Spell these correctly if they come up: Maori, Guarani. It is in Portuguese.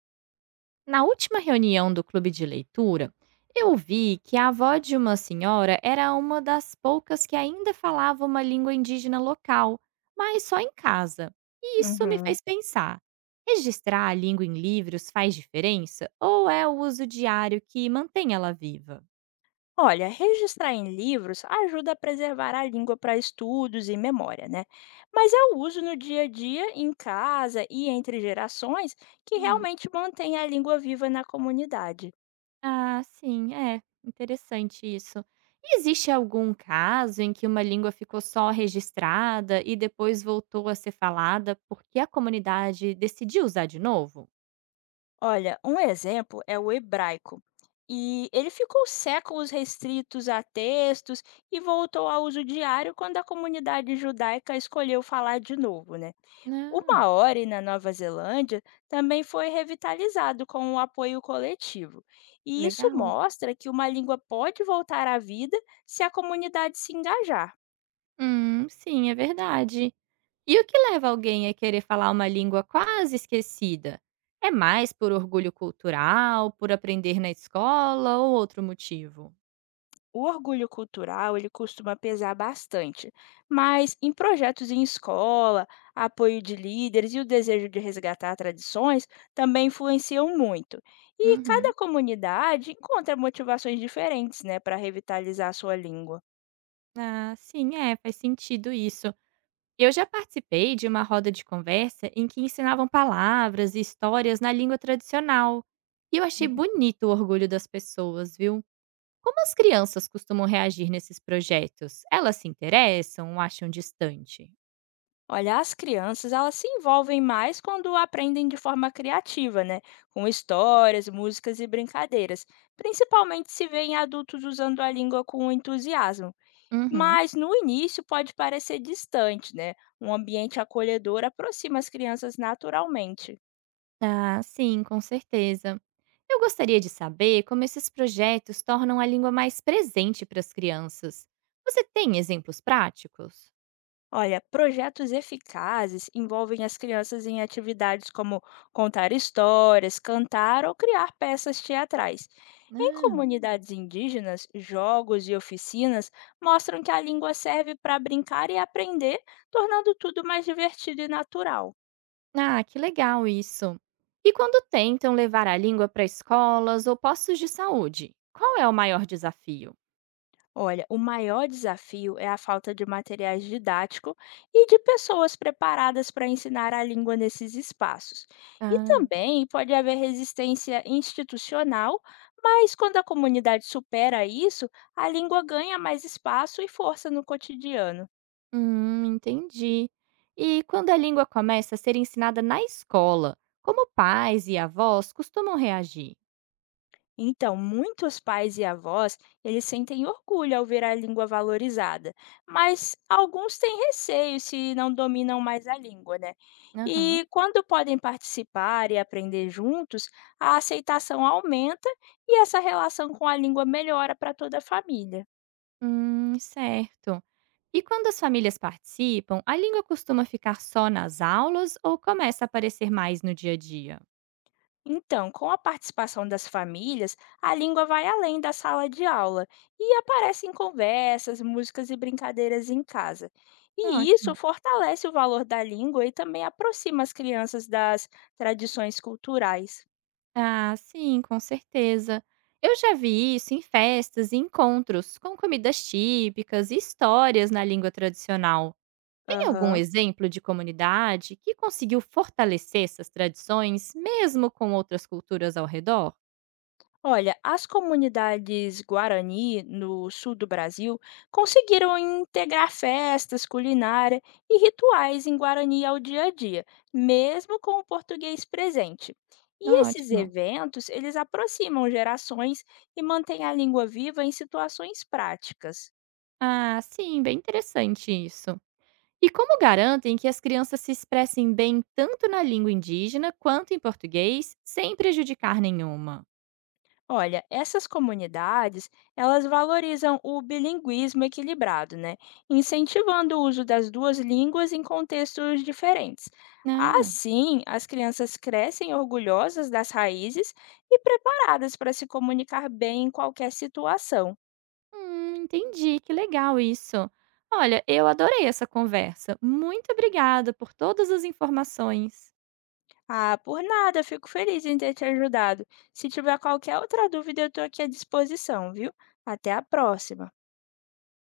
Na última reunião do clube de leitura, eu vi que a avó de uma senhora era uma das poucas que ainda falava uma língua indígena local, mas só em casa. E isso me Uhum. fez pensar: registrar a língua em livros faz diferença ou é o uso diário que mantém ela viva? Olha, registrar em livros ajuda a preservar a língua para estudos e memória, né? Mas é o uso no dia a dia, em casa e entre gerações, que realmente mantém a língua viva na comunidade. Ah, sim, é. Interessante isso. E existe algum caso em que uma língua ficou só registrada e depois voltou a ser falada porque a comunidade decidiu usar de novo? Olha, um exemplo é o hebraico. E ele ficou séculos restritos a textos e voltou ao uso diário quando a comunidade judaica escolheu falar de novo, né? O Ah, Maori, na Nova Zelândia, também foi revitalizado com o apoio coletivo. E isso legal. mostra que uma língua pode voltar à vida se a comunidade se engajar. Sim, é verdade. E o que leva alguém a querer falar uma língua quase esquecida? É mais por orgulho cultural, por aprender na escola ou outro motivo? O orgulho cultural, ele costuma pesar bastante, mas em projetos em escola, apoio de líderes e o desejo de resgatar tradições também influenciam muito. E cada Uhum. comunidade encontra motivações diferentes, né, para revitalizar a sua língua. Ah, sim, é, faz sentido isso. Eu já participei de uma roda de conversa em que ensinavam palavras e histórias na língua tradicional. E eu achei bonito o orgulho das pessoas, viu? Como as crianças costumam reagir nesses projetos? Elas se interessam ou acham distante? Olha, as crianças, elas se envolvem mais quando aprendem de forma criativa, né? Com histórias, músicas e brincadeiras. Principalmente se veem adultos usando a língua com entusiasmo. Uhum. Mas no início pode parecer distante, né? Um ambiente acolhedor aproxima as crianças naturalmente. Ah, sim, com certeza. Eu gostaria de saber como esses projetos tornam a língua mais presente para as crianças. Você tem exemplos práticos? Olha, projetos eficazes envolvem as crianças em atividades como contar histórias, cantar ou criar peças teatrais. Em Ah. comunidades indígenas, jogos e oficinas mostram que a língua serve para brincar e aprender, tornando tudo mais divertido e natural. Ah, que legal isso. E quando tentam levar a língua para escolas ou postos de saúde, qual é o maior desafio? Olha, o maior desafio é a falta de materiais didáticos e de pessoas preparadas para ensinar a língua nesses espaços. E Ah, também pode haver resistência institucional, mas quando a comunidade supera isso, a língua ganha mais espaço e força no cotidiano. Entendi. E quando a língua começa a ser ensinada na escola, como pais e avós costumam reagir? Então, muitos pais e avós, eles sentem orgulho ao ver a língua valorizada, mas alguns têm receio se não dominam mais a língua, né? Aham. E quando podem participar e aprender juntos, a aceitação aumenta e essa relação com a língua melhora para toda a família. Certo. E quando as famílias participam, a língua costuma ficar só nas aulas ou começa a aparecer mais no dia a dia? Então, com a participação das famílias, a língua vai além da sala de aula e aparece em conversas, músicas e brincadeiras em casa. E isso Ótimo. fortalece o valor da língua e também aproxima as crianças das tradições culturais. Ah, sim, com certeza. Eu já vi isso em festas e encontros, com comidas típicas e histórias na língua tradicional. Tem algum Aham. exemplo de comunidade que conseguiu fortalecer essas tradições, mesmo com outras culturas ao redor? Olha, as comunidades Guarani, no sul do Brasil, conseguiram integrar festas, culinária e rituais em Guarani ao dia a dia, mesmo com o português presente. E esses Ótimo. eventos, eles aproximam gerações e mantêm a língua viva em situações práticas. Ah, sim, bem interessante isso. E como garantem que as crianças se expressem bem tanto na língua indígena quanto em português, sem prejudicar nenhuma? Olha, essas comunidades, elas valorizam o bilinguismo equilibrado, né? Incentivando o uso das duas línguas em contextos diferentes. Ah. Assim, as crianças crescem orgulhosas das raízes e preparadas para se comunicar bem em qualquer situação. Entendi, que legal isso. Olha, eu adorei essa conversa. Muito obrigada por todas as informações. Ah, por nada, fico feliz em ter te ajudado. Se tiver qualquer outra dúvida, eu estou aqui à disposição, viu? Até a próxima!